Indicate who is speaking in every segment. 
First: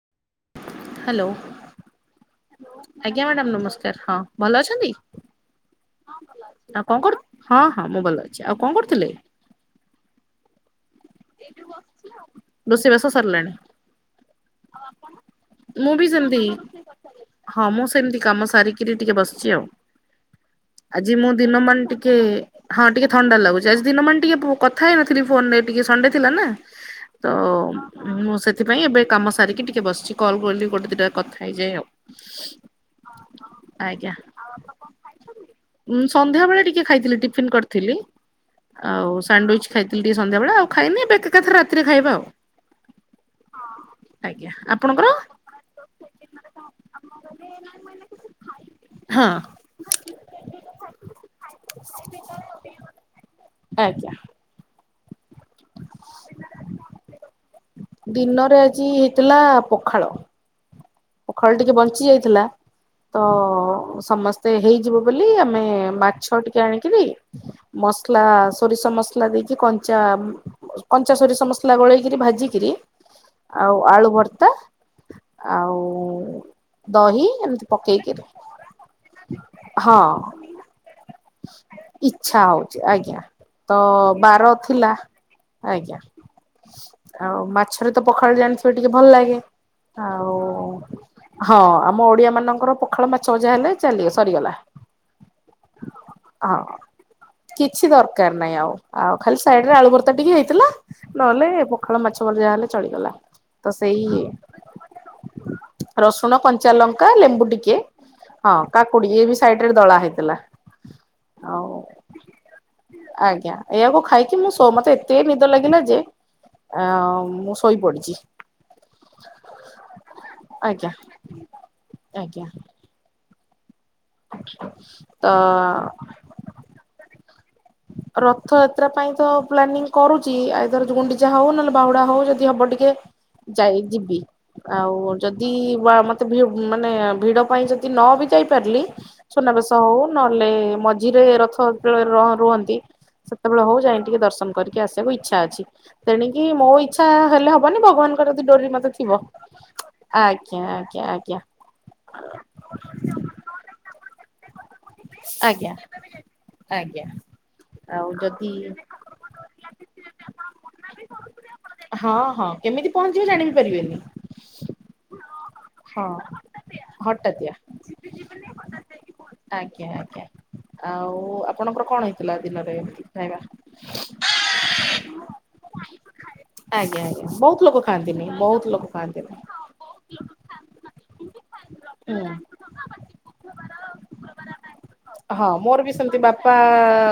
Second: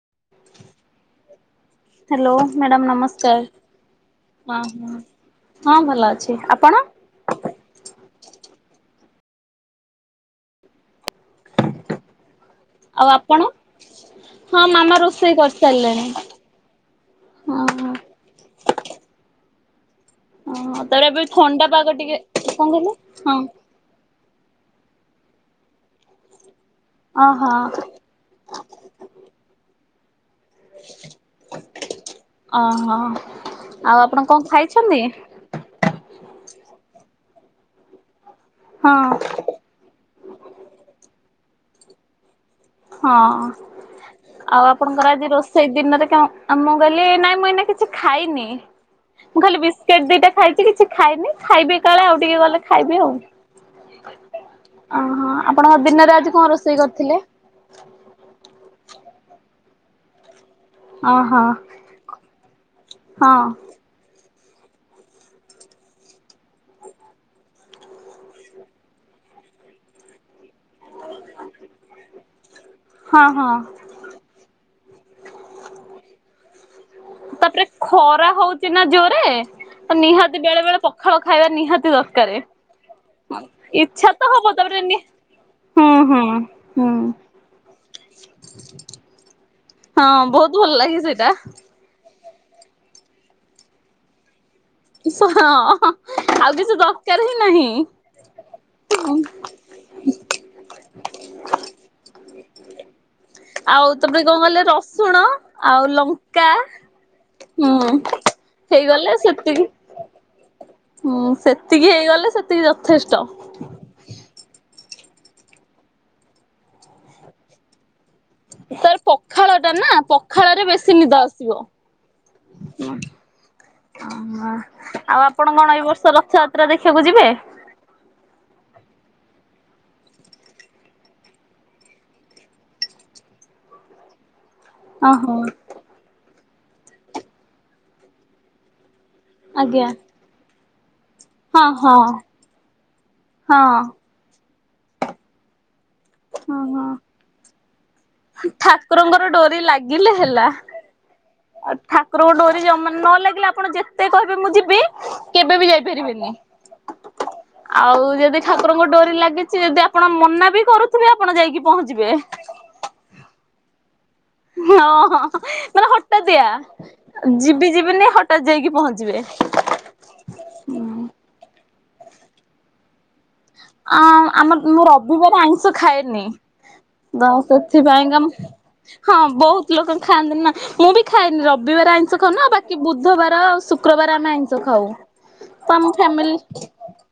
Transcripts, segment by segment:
Speaker 1: [unintelligible]
Speaker 2: Hello
Speaker 1: hello madam
Speaker 2: ଆଜ୍ଞା
Speaker 1: ନମସ୍କାର।
Speaker 2: Madam ନମସ୍କାର ହଁ ଭଲ ଅଛନ୍ତି
Speaker 1: ହଁ ଭଲ ଅଛି ଆପଣ?
Speaker 2: ଆଉ କଣ କରୁ ହଁ ହଁ ମୁଁ ଭଲ ଅଛି ଆଉ କଣ କରୁଥିଲେ? ଏଇଠ ବସିଚି ଆଉ ରୋଷେଇ ବାସ
Speaker 1: ଆଉ ଆପଣ?
Speaker 2: ସରିଲାଣି
Speaker 1: ହଁ ମାମା ରୋଷେଇ
Speaker 2: ମୁଁ ବି
Speaker 1: କରିସାରିଲେଣି।
Speaker 2: ସେମତି ହଁ ମୁଁ ସେମିତି କାମ ସାରିକି ଟିକେ ଟିକେ ବସିଚି ଆଉ
Speaker 1: ଓହୋ ତାପରେ
Speaker 2: ଆଜି
Speaker 1: ଏବେ
Speaker 2: ମୁଁ ଦିନ
Speaker 1: ଥଣ୍ଡା
Speaker 2: ମାନ
Speaker 1: ପାଗ
Speaker 2: ଟିକେ
Speaker 1: କଣ
Speaker 2: ହଁ
Speaker 1: କହିଲେ
Speaker 2: ଟିକେ ଥଣ୍ଡା ଲାଗୁଚି ଆଜି ଦିନ ମାନ ଟିକେ କଥା ହେଇନ ଥିଲି ଫୋନ ରେ ଟିକେ ସଣ୍ଡେ ଥିଲା ନା ତ
Speaker 1: ଓହୋ।
Speaker 2: ମୁଁ ସେଥିପାଇଁ ଏବେ କାମ ସାରିକି ଟିକେ ବସିଚି କଲ କ ଗୋଟେ ଦଟା କଥା ହେଇଯାଏ ଆଉ
Speaker 1: ଓହୋ ଆଉ
Speaker 2: ଆଜ୍ଞା
Speaker 1: ଆପଣ କଣ ଖାଇଛନ୍ତି?
Speaker 2: ସନ୍ଧ୍ୟା ବେଳେ ଟିକେ ଖାଇଥିଲି ଟିଫିନ କରିଥିଲି।
Speaker 1: ହଁ।
Speaker 2: ଆଉ ସ୍ୟାଣ୍ଡବିଚ ଖାଇଥିଲ। ଟ ସନ୍ାବେ ଆଉ। ଖାଇନି ଏବେ ଏକାଥ ରାତିରେ ଖାଇବା ଆଉ।
Speaker 1: ହଁ ଆଉ ଆପଣଙ୍କର ଆଜି ରୋଷେଇ ଦିନରେ ମୁଁ କହିଲି ନାଇଁ ମୁଁ ଏଇନା କିଛି ଖାଇନି
Speaker 2: ହଁ
Speaker 1: ମୁଁ ଖାଲି ବିସ୍କଟ ଦିଟା ଖାଇଛି କିଛି ଖାଇନି ଖାଇବି କାଳେ ଆଉ ଟିକେ ଗଲେ ଖାଇବି ଆଉ।
Speaker 2: ଆଜ୍ଞା।
Speaker 1: ଓହୋ। ଆପଣଙ୍କ ଦିନରେ ଆଜି କଣ ରୋଷେଇ କରିଥିଲେ।
Speaker 2: ଦିନରେ ଆଜି ହେଇଥିଲା ପ ଖଳ
Speaker 1: ଓହୋ
Speaker 2: ପୋଖଳ ଟିକେ ବଞ୍ଚି ଯାଇଥିଲା ତ
Speaker 1: ହଁ
Speaker 2: ସମସ୍ତେ ମତେ ହେଇଯିବ ବୋଲି ଆମେ ମାଛ ଟିକେ ଆଣିକରି ମସଲା ସୋରିଷ ମସଲା ଦେଇକି କଞ୍ଚା କଞ୍ଚା ସୋରିଷ ମସଲା ଗୋଳେଇକରି ଭାଜିିକରି
Speaker 1: ହଁ ହଁ
Speaker 2: ଆଉ ଆଳୁ ଭର୍ତ୍ତା ଆଉ ହୁଁ। ଦହି ଏମିତି
Speaker 1: ତାପରେ ଖରା ହଉଛି ନା ଜୋରେ
Speaker 2: ପକେଇକିରି
Speaker 1: ତ
Speaker 2: ହଁ
Speaker 1: ନିହାତି ବେଳେ ବେଳେ ପଖାଳ ଖାଇବା ନିହାତି ଦରକାରେ।
Speaker 2: ଇଚ୍ଛା ହଉଛି ଆଜ୍ଞା ତ
Speaker 1: ଇଚ୍ଛା ହବ
Speaker 2: ବାର
Speaker 1: ତାପରେ
Speaker 2: ଥିଲା
Speaker 1: ନି ହୁଁ
Speaker 2: ଆଜ୍ଞା
Speaker 1: ହୁଁ ହୁଁ
Speaker 2: ଆଉ ମାଛରେ ତ ପଖାଳ ଜାଣିଥିବେ ଟିକେ ଭଲ ଲାଗେ
Speaker 1: ହଁ
Speaker 2: ଆଉ।
Speaker 1: ବହୁତ ଭଲ ଲାଗେ ସେଇଟା
Speaker 2: ହଁ ଆମ ଓଡିଆ ମାନେ ଙ୍କର ପୋଖାଳ ମାଛ ମଜା ହେଲେ ଚାଲ ସରିଗଲା।
Speaker 1: ଆଉ
Speaker 2: ହଁ
Speaker 1: କିଛି ଦ ଦରକାର ହିଁ ନାହିଁ
Speaker 2: କିଛି ଦରକାର ନାହିଁ ଆଉ ଆଉ ଖାଲି ସାଇଡରେ ଆଳୁ ଭର୍ତ୍ତା ଟିକେ ହେଇଥିଲା ନହେଲେ ପଖାଳ ମାଛ ମରିଯା ହେଲେ ଚଳିଗଲା ତ
Speaker 1: ଆଉ
Speaker 2: ସେଇ
Speaker 1: ତାପରେ କଣ କହିଲେ ରସୁଣ ଆଉ
Speaker 2: ରସୁଣ
Speaker 1: ଲଙ୍କା
Speaker 2: କଞ୍ଚା ଲଙ୍କା ଲେମ୍ବୁ
Speaker 1: ହୁଁ
Speaker 2: ଟିକେ ହଁ
Speaker 1: ହେଇଗଲେ
Speaker 2: କାକୁଡି ବି
Speaker 1: ସେତିକି
Speaker 2: ସାଇଡ ରେ ଦଳା ହେଇ ଥିଲା।
Speaker 1: ହୁଁ ସେତିକି ହେଇଗଲେ ସେତିକି ଯଥେଷ୍ଟ
Speaker 2: ଆଜ୍ଞା ଏହାକୁ ଖାଇକି ମୁଁ ଶୋ ମତେ ଏତେ ନିଦ ଲାଗନା ଯେ ଆ ମୁଁ ଶୋଇପଡିଛି।
Speaker 1: ତାର ପଖାଳ ଟା ନା ପଖାଳ
Speaker 2: ଆଜ୍ଞା
Speaker 1: ବେଶୀ ନିଦ ଆସିବ।
Speaker 2: ଆଜ୍ଞା
Speaker 1: ଓହ ଆଉ
Speaker 2: ତ
Speaker 1: ଆପଣ କଣ ଏଇ ବର୍ଷ ରଥ ଯାତ୍ରା ଦେଖିବାକୁ ଯିବେ
Speaker 2: ରଥଯାତ୍ରା ପାଇଁ ତ ପ୍ଲାନିଂ କରୁଛି ଆ ଧର ଗୁଣ୍ଡିଚା ହଉ ନହେଲେ ବାହୁଡା ହଉ ଯଦି ହବ ଟିକେ ଯାଇ ଯିବି। ଆଉ
Speaker 1: ଓହୋ
Speaker 2: ଯଦି ମତେ ଭିଡ଼ ମାନେ ଭିଡ ପାଇଁ ଯଦି ନ ବି ଯାଇପାରିଲି। ଛୁନାବେେଶ
Speaker 1: ଆଜ୍ଞା
Speaker 2: ହଉ ନହେଲେ। ଝିରେ ରଥ
Speaker 1: ହଁ ହଁ
Speaker 2: ରୁହନ୍ତି। ସେତେବେଳେ ହଉ
Speaker 1: ହଁ
Speaker 2: ଯାଇଁ ଟିକେ ଦର୍ଶନ କରିବି। ଟିକେ ଆସିବାକୁ ଇଚ୍ଛା ଅଛି। ତେଣିକି ମୋ
Speaker 1: ଓହୋ।
Speaker 2: ଇଚ୍ଛା ହେଲେ ହବନି ଭଗବାନଙ୍କର ଯଦି ଡୋରି ମତେ ଥିବ
Speaker 1: ଠାକୁରଙ୍କର ଡୋରି ଲାଗିଲେ ହେଲା।
Speaker 2: ଆଜ୍ଞା ଆଜ୍ଞା ଆଜ୍ଞା।
Speaker 1: ଆଉ ଠାକୁରଙ୍କୁ ଡୋରି ଜମା ନ ଲାଗିଲେ ଆପଣ କେତେ କହିବେ ମୁଁ ଯିବି। କେବେ ବି
Speaker 2: ଆଜ୍ଞା
Speaker 1: ଯାଇପାରିବେନି
Speaker 2: ଆଜ୍ଞା
Speaker 1: ଆଉ ଯଦି ଠାକୁରଙ୍କ ଡୋରି ଲାଗିଛି ଯଦି ଆପଣ ମନା ବି କରୁଥିବେ ଆପଣ ଯାଇକି ପହଞ୍ଚିବେ।
Speaker 2: ହଁ ହଁ କେମିତି ପହଞ୍ଚିବେ ଜାଣି ବି ପାରିବେନି।
Speaker 1: ହଁ ମାନେ
Speaker 2: ହଁ
Speaker 1: ହଠାତ୍ ଏୟଆ
Speaker 2: ହଠାତିଆ
Speaker 1: ଯିବି ଯିବେିନି ହଠାତ୍ ଯାଇଁକି ପହଞ୍ଚିବେ।
Speaker 2: ଆଜ୍ଞା ଆଜ୍ଞା ଆଉ ଆପଣଙ୍କର କଣ ହେଇଥିଲା ଦିନରେ? ଖାଇବା?
Speaker 1: ଆଁ ଆମର ମୁଁ ରବିବାର ଆଇଁଷ ଖାଏ ନି।
Speaker 2: ଆଜ୍ଞା ଆଜ୍ଞା
Speaker 1: ତ
Speaker 2: ବହୁତ ଲୋକ
Speaker 1: ସେଥିପାଇଁ କା
Speaker 2: ଖାଆନ୍ତିନି
Speaker 1: ମୁଁ
Speaker 2: ବହୁତ ଲୋକ
Speaker 1: ହଁ
Speaker 2: ଖାଆନ୍ତିନି।
Speaker 1: ବହୁତ ଲୋକ ଖାଆନ୍ତି ନା। ମୁଁ ବି ଖାଏନି ରବ ରବିବାର ଆଇଁଷ
Speaker 2: ହୁଁ
Speaker 1: ଖାଅନି ବାକି ବୁଧବାର ଆ ଶୁକ୍ରବାର ଆମେ ଆଇଁଷ ଖାଉ।
Speaker 2: ହଁ
Speaker 1: ତ ଆମ
Speaker 2: ମୋର ବି ସେମିତି
Speaker 1: ଫ୍ୟାମିଲି
Speaker 2: ବାପା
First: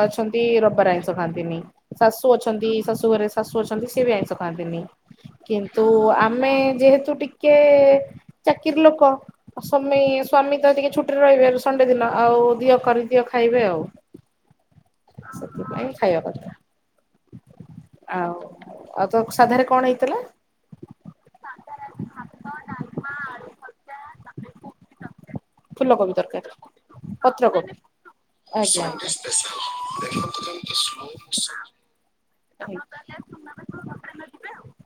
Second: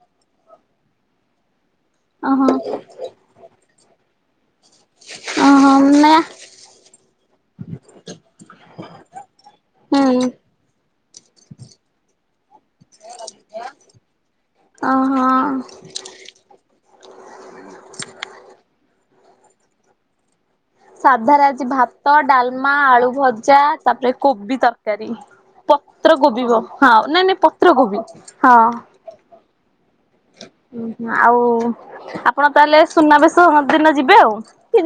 Speaker 2: ଅଛନ୍ତି ରବି ବାର ଆଇଁଷ ଖାଆନ୍ତିନି। ଶାଶୁ
Speaker 1: ଓହୋ
Speaker 2: ଅଛନ୍ତି ଶାଶୁ ଘରେ ଶାଶୁ ଅଛନ୍ତି ସେ ବି ଆଇଁଷ ଖାନ୍ତିନୀ
Speaker 1: ଓହୋ
Speaker 2: କିନ୍ତୁ
Speaker 1: ନା
Speaker 2: ଆମେ ଯେହେତୁ ଟିକେ ଚାକିରି ଲୋକ ସ୍ୱାମୀ
Speaker 1: ହୁଁ
Speaker 2: ସ୍ଵାମୀ ତ ଟିକେ ଛୁଟିରେ ରହିବେ ସଣ୍ଡେ ଦିନ ଆଉ ଧିଅ କରିଦିଅ ଖାଇବେ ଆଉ
Speaker 1: ଓହୋ।
Speaker 2: ସେଥିପାଇଁ ଖାଇବା କଥା ଆଉ। ଆଉ ତ ସାଧାରେ କଣ ହେଇଥିଲା?
Speaker 1: ସାଧାରେ ଆଜି ଭାତ ଡାଲମା ଆଳୁଭଜା ତାପରେ କୋବି ତରକାରୀ।
Speaker 2: ଫୁଲକୋବି
Speaker 1: ପତ୍ରକୋବି
Speaker 2: ତରକାରୀ
Speaker 1: ହଁ ନାଇଁ ନାଇଁ
Speaker 2: ପତ୍ରକୋବି
Speaker 1: ପତ୍ର କୋବି ହଁ।
Speaker 2: ଆଜ୍ଞା।
Speaker 1: ଉ ହ ଆଉ ଆପଣ ତାହେଲେ
Speaker 2: ଆଜ୍ଞା
Speaker 1: ସୁନାବେଶ ଦିନ ଯିବେ ଆଉ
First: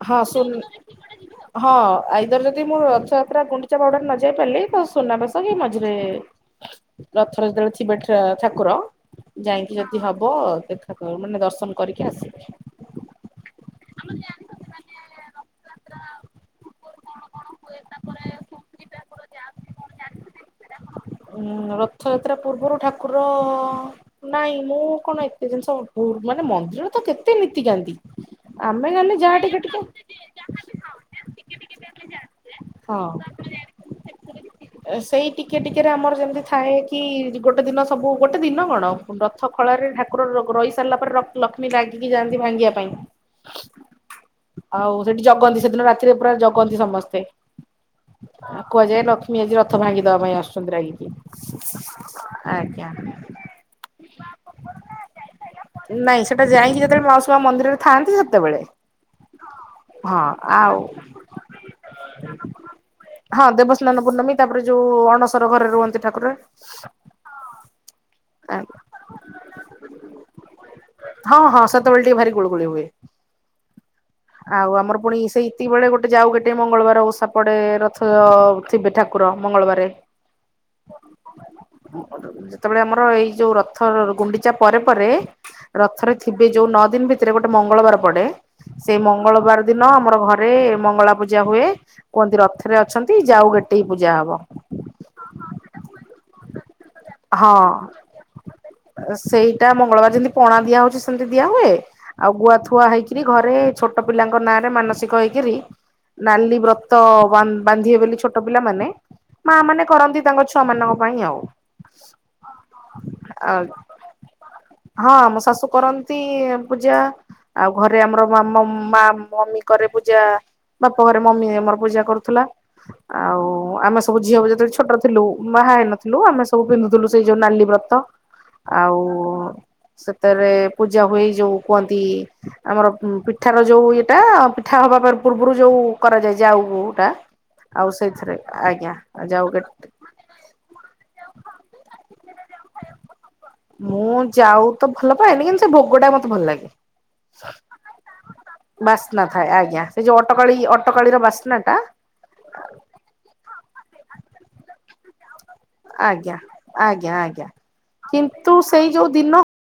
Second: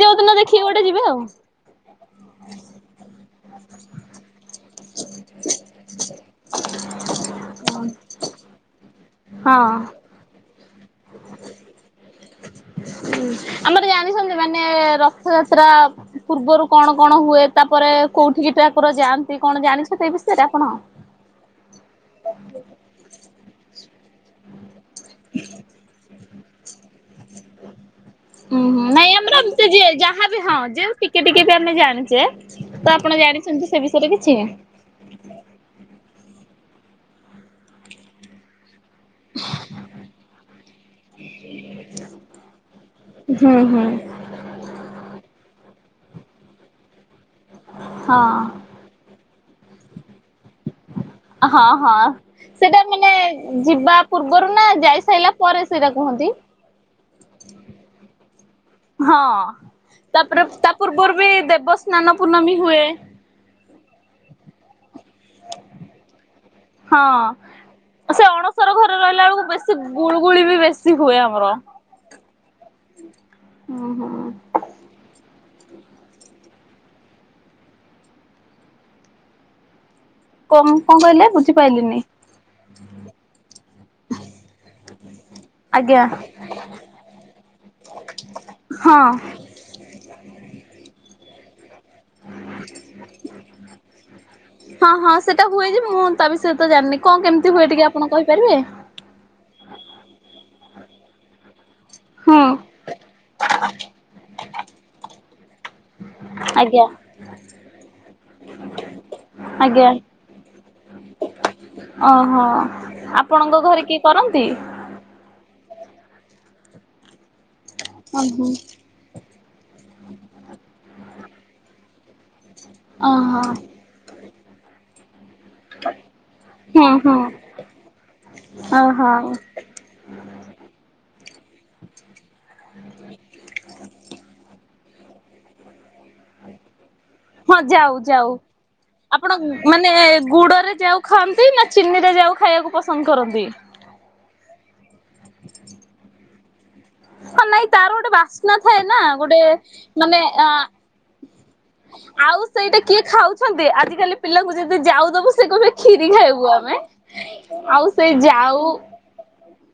Speaker 1: ଯୋଉ
Speaker 2: ହଁ
Speaker 1: ଦିନ
Speaker 2: ସୁନ୍
Speaker 1: ଦେଖିବେ ଗୋଟେ ଯିବେ ଆଉ।
Speaker 2: ହେରା ଗୁଣ୍ଡିଚା ବାହୁଡ଼ା ରେ ନ ଯାଇପାରିଲି। ହୋଉ ସୁନା ବେଶ ଏଇ ମଝିରେ ରଥରେ ଯେତେବେଳେ ଥିବେ ଠାକୁର ଯାଇକି
Speaker 1: ହଁ।
Speaker 2: ଯଦି ହବ ଦେଖା ମାନେ ଦର୍ଶନ କରିକି ଆଶି
Speaker 1: ଆମର ଜାଣିଛନ୍ତି ମାନେ ରଥଯାତ୍ରା ପୂର୍ବରୁ କଣ?
Speaker 2: କଣ କଣ ହୁଏ ତା ପରେ ଠାକୁର ଯାଆନ୍ତି କଣ ଜାଣିଛନ୍ତି କି? ହୁଁ ରଥଯାତ୍ରା ପୂର୍ବରୁ ଠାକୁର ନାଇଁ ମୁଁ କଣ ଏତେ ଜିନିଷ ମାନେ ମନ୍ଦିର ତ କେତେ ନୀତିକାନ୍ତି।
Speaker 1: ଉହୁ
Speaker 2: ଆମେ
Speaker 1: ନାଇଁ
Speaker 2: ଖାଲି
Speaker 1: ଆମର
Speaker 2: ଯାହା ଟିକେ
Speaker 1: ଏମତି
Speaker 2: ଟିକେ
Speaker 1: ଯିଏ ଯାହା ବି ହଁ ଯଉ ଟିକେ ଟିକେ ବି ଆପଣ ଆପଣ ଜାଣିଛେ ତ
Speaker 2: ହଁ
Speaker 1: ଆପଣ ଜାଣିଛନ୍ତି ସେ ବିଷୟରେ କିଛି
Speaker 2: ସେଇ ଟିକେ ଟିକେରେ ଆମର ଯେମିତି ଥାଏ କି ଗୋଟେ ଦିନ ସବୁ ଗୋଟେ ଦିନ କଣ ରଥ ଖଳାରେ ଠାକୁର ର ରହି ସାରିଲା ପରେ ଲକ୍ଷ୍ମୀ ଲାଗିକି ଯାଆନ୍ତି ଭାଙ୍ଗିବା ପାଇଁ
Speaker 1: ହୁଁ ହୁଁ।
Speaker 2: ଆଉ ସେଠି ଜଗନ୍ତି ସେଦିନ ରାତି ପୁରା ଜଗନ୍ତି ସମସ୍ତେ
Speaker 1: ହଁ
Speaker 2: କୁହାଯାଏ ଲକ୍ଷ୍ମୀ ମୀ ଆଜି ରଥ ଭାଙ୍ଗି ଦେବା ପାଇଁ ଆସ
Speaker 1: ହଁ ହଁ। ସେଇଟା ମାନେ ଯିବା ପୂର୍ବରୁ ନା ଯାଇ ସାରିଲା ପରେ ସେଇଟା
Speaker 2: ନାଇଁ
Speaker 1: କୁହନ୍ତି?
Speaker 2: ସେଟା ଯାଇକି ଯେତେବେଳେ ମାଉସୀ ମା ମନ୍ଦିରରେ ଥାନ୍ତି ସେତେ ସେତେବେଳେ
Speaker 1: ହଁ
Speaker 2: ହଁ
Speaker 1: ତାପରେ ତା
Speaker 2: ଆଉ
Speaker 1: ପୂର୍ବରୁ ବି ଦେବସ୍ନାନ ପୂର୍ଣ୍ଣମୀ ହୁଏ
Speaker 2: ହଁ ଦେବସ୍ନାନ ପୂର୍ଣ୍ଣମୀ ତାପରେ ଯୋଉ ଅଣସର ଘରେ ରୁହନ୍ତି ଠାକୁର।
Speaker 1: ହଁ ସେ ଅଣସର ଘରେ ରହିଲା ବେଳକୁ ବେଶୀ ଗୁଳୁଗୁଳି ବି ବେଶୀ ହୁଏ ଆମର।
Speaker 2: ଗ ହୁଏ
Speaker 1: ଉଁ ହୁଁ
Speaker 2: ଆଉ ଆମର ପୁଣି ସେଇଏତିକି ବେଳେ ଗୋଟେ ଆଉ ଗୋଟେ ମଙ୍ଗଳବାର ଓଷା ପଡ଼େ ରଥଅ ଥିବେ ଠାକୁର ମଙ୍ଗଳବାର
Speaker 1: କଣ କଣ କହିଲେ ବୁଝିପାଇଲିନି?
Speaker 2: ଯେତେବେଳେ ଆମର ଏଇ ଯୋଉ ରଥ ଗୁଣ୍ଡିଚା ପରେ ପରେ
Speaker 1: ଆଜ୍ଞା।
Speaker 2: ରଥରେ ଥିବେ ଯୋଉ ନଅଦିନ ଭିତରେ ଗୋଟେ ମଙ୍ଗଳବାର ପଡେ ସେଇ
Speaker 1: ହଁ
Speaker 2: ମଙ୍ଗଳବାର ଦିନ ଆମର ଘରେ ମଳା ପୂଜା ହୁଏ । କୁହନ୍ତି ରଥରେ ଅଛନ୍ତି ଯାଉ ଗେଟେଇ ପୂଜା ହବ।
Speaker 1: ହଁ ହଁ ସେଟା ହୁଏ ଯେ ମୁଁ ତା ବିଷୟରେ ତ ଜାଣିନି କଣ କେମିତି
Speaker 2: ହଁ
Speaker 1: ହୁଏ ଟିକେ ଆପଣ କହିପାରିବେ?
Speaker 2: ଅ, ସେଇଟା ମଙ୍ଗଳବାର ଯେମିତି ପଣା ଦିଆ ହଉଚି ସେମିତି ଦିଆ ହୁଏ । ଆଉ
Speaker 1: ହୁଁ।
Speaker 2: ଗୁଆ ଥୁଆ ହେଇଚି ରି ଘରେ ଛୋଟ ପିଲାଙ୍କ ନାଁ ରେ ମାନସିକ ହେଇକିରି ନାଲି
Speaker 1: ଆଜ୍ଞା
Speaker 2: ବ୍ରତ ବା ବାନ୍ଧିବେ ବୋଲି ଛୋଟ ଟ ପିଲାମାନେ ମା ମାନେ
Speaker 1: ଆଜ୍ଞା
Speaker 2: କରନ୍ତି ତାଙ୍କ ଛୁ ଛୁଆମାନଙ୍କ ପାଇଁ ଆଉ।
Speaker 1: ଓହୋ! ଆପଣଙ୍କ
Speaker 2: ଆଉ
Speaker 1: ଘରେ କିଏ କରନ୍ତି?
Speaker 2: ହଁ ମୋ ଶାଶୁ କରନ୍ତି ପୂଜା। ଆଉ ଘରେ ଆମର
Speaker 1: ଓହୋ
Speaker 2: ମାମ ମା ମମି କରେ ପୂଜା। ବାପଘରେ ମମି ଆମର ପୂଜା କରୁଥିଲା।
Speaker 1: ଓହୋ
Speaker 2: ଆଉ ଆମେ ସବୁ ଝିଅ ଯେତେବେଳେ ଛୋଟ ଥିଲୁ ବାହା ହେଇ ନଥିଲୁ। ଆମେ ସବୁ
Speaker 1: ହୁଁ
Speaker 2: ପିନ୍ଧୁଥିଲୁ
Speaker 1: ହୁଁ
Speaker 2: ସେଇ ଯୋଉ ନାଲି ବ୍ରତ। ଆଉ
Speaker 1: ଓହୋ
Speaker 2: ସେତେରେ ପୂଜା ହୁଏ ଯୋଉ କୁହନ୍ତି ଆମର ଉଁ, ପିଠାର ଯୋଉ ଇଏଟା ପି ଠା ହେବା ଫେର୍ ପୁର୍ ପୁରୁ ଯୋଉ କରାଯାଏ ଯାଉଟା।
Speaker 1: ହଁ
Speaker 2: ଆଉ
Speaker 1: ଜାଉ ଜାଉ
Speaker 2: ସେଇଥିରେ ଆଜ୍ଞା
Speaker 1: ଆପଣ
Speaker 2: ଯାଉ
Speaker 1: ମାନେ ଗୁଡରେ ଜାଉ ଖାଆନ୍ତି? ନା ଚିନି ରେ ଜାଉ ଖାଇବାକୁ ପସନ୍ଦ କରନ୍ତି?
Speaker 2: ମୁଁ ଜାଉ ତ ଭଲ ପାଏନି। କିନ୍ତୁ ସେ ଭୋଗ ଟା ମୋତେ ଭଲ ଲାଗେ।
Speaker 1: ହ ନାଇଁ ତାର ଗୋଟେ ବାସ୍ନା ଥାଏ ନା
Speaker 2: ବାସ୍ନା
Speaker 1: ।ଗୋଟେ
Speaker 2: ଥାଏ ଆଜ୍ଞା ସେ ଯୋଉ
Speaker 1: ମାନେ ଏ ଆ,
Speaker 2: ଅଟକାଳି ଅଟକାଳିର ବାସ୍ନା ଟା
Speaker 1: ଆଉ ସେଇଟା କିଏ ଖାଉଛନ୍ତି ଆଜିକାଲି ପିଲାଙ୍କୁ ଯଦି ଜାଉ ସେ କହିବେ କ୍ଷୀରି
Speaker 2: ଆଜ୍ଞା
Speaker 1: ଖାଇବୁ ଆମେ।
Speaker 2: ଆଜ୍ଞା ଆଜ୍ଞା।
Speaker 1: ଆଉ ସେ
Speaker 2: କିନ୍ତୁ
Speaker 1: ଜାଉ
Speaker 2: ସେଇ ଯୋଉ ଦିନ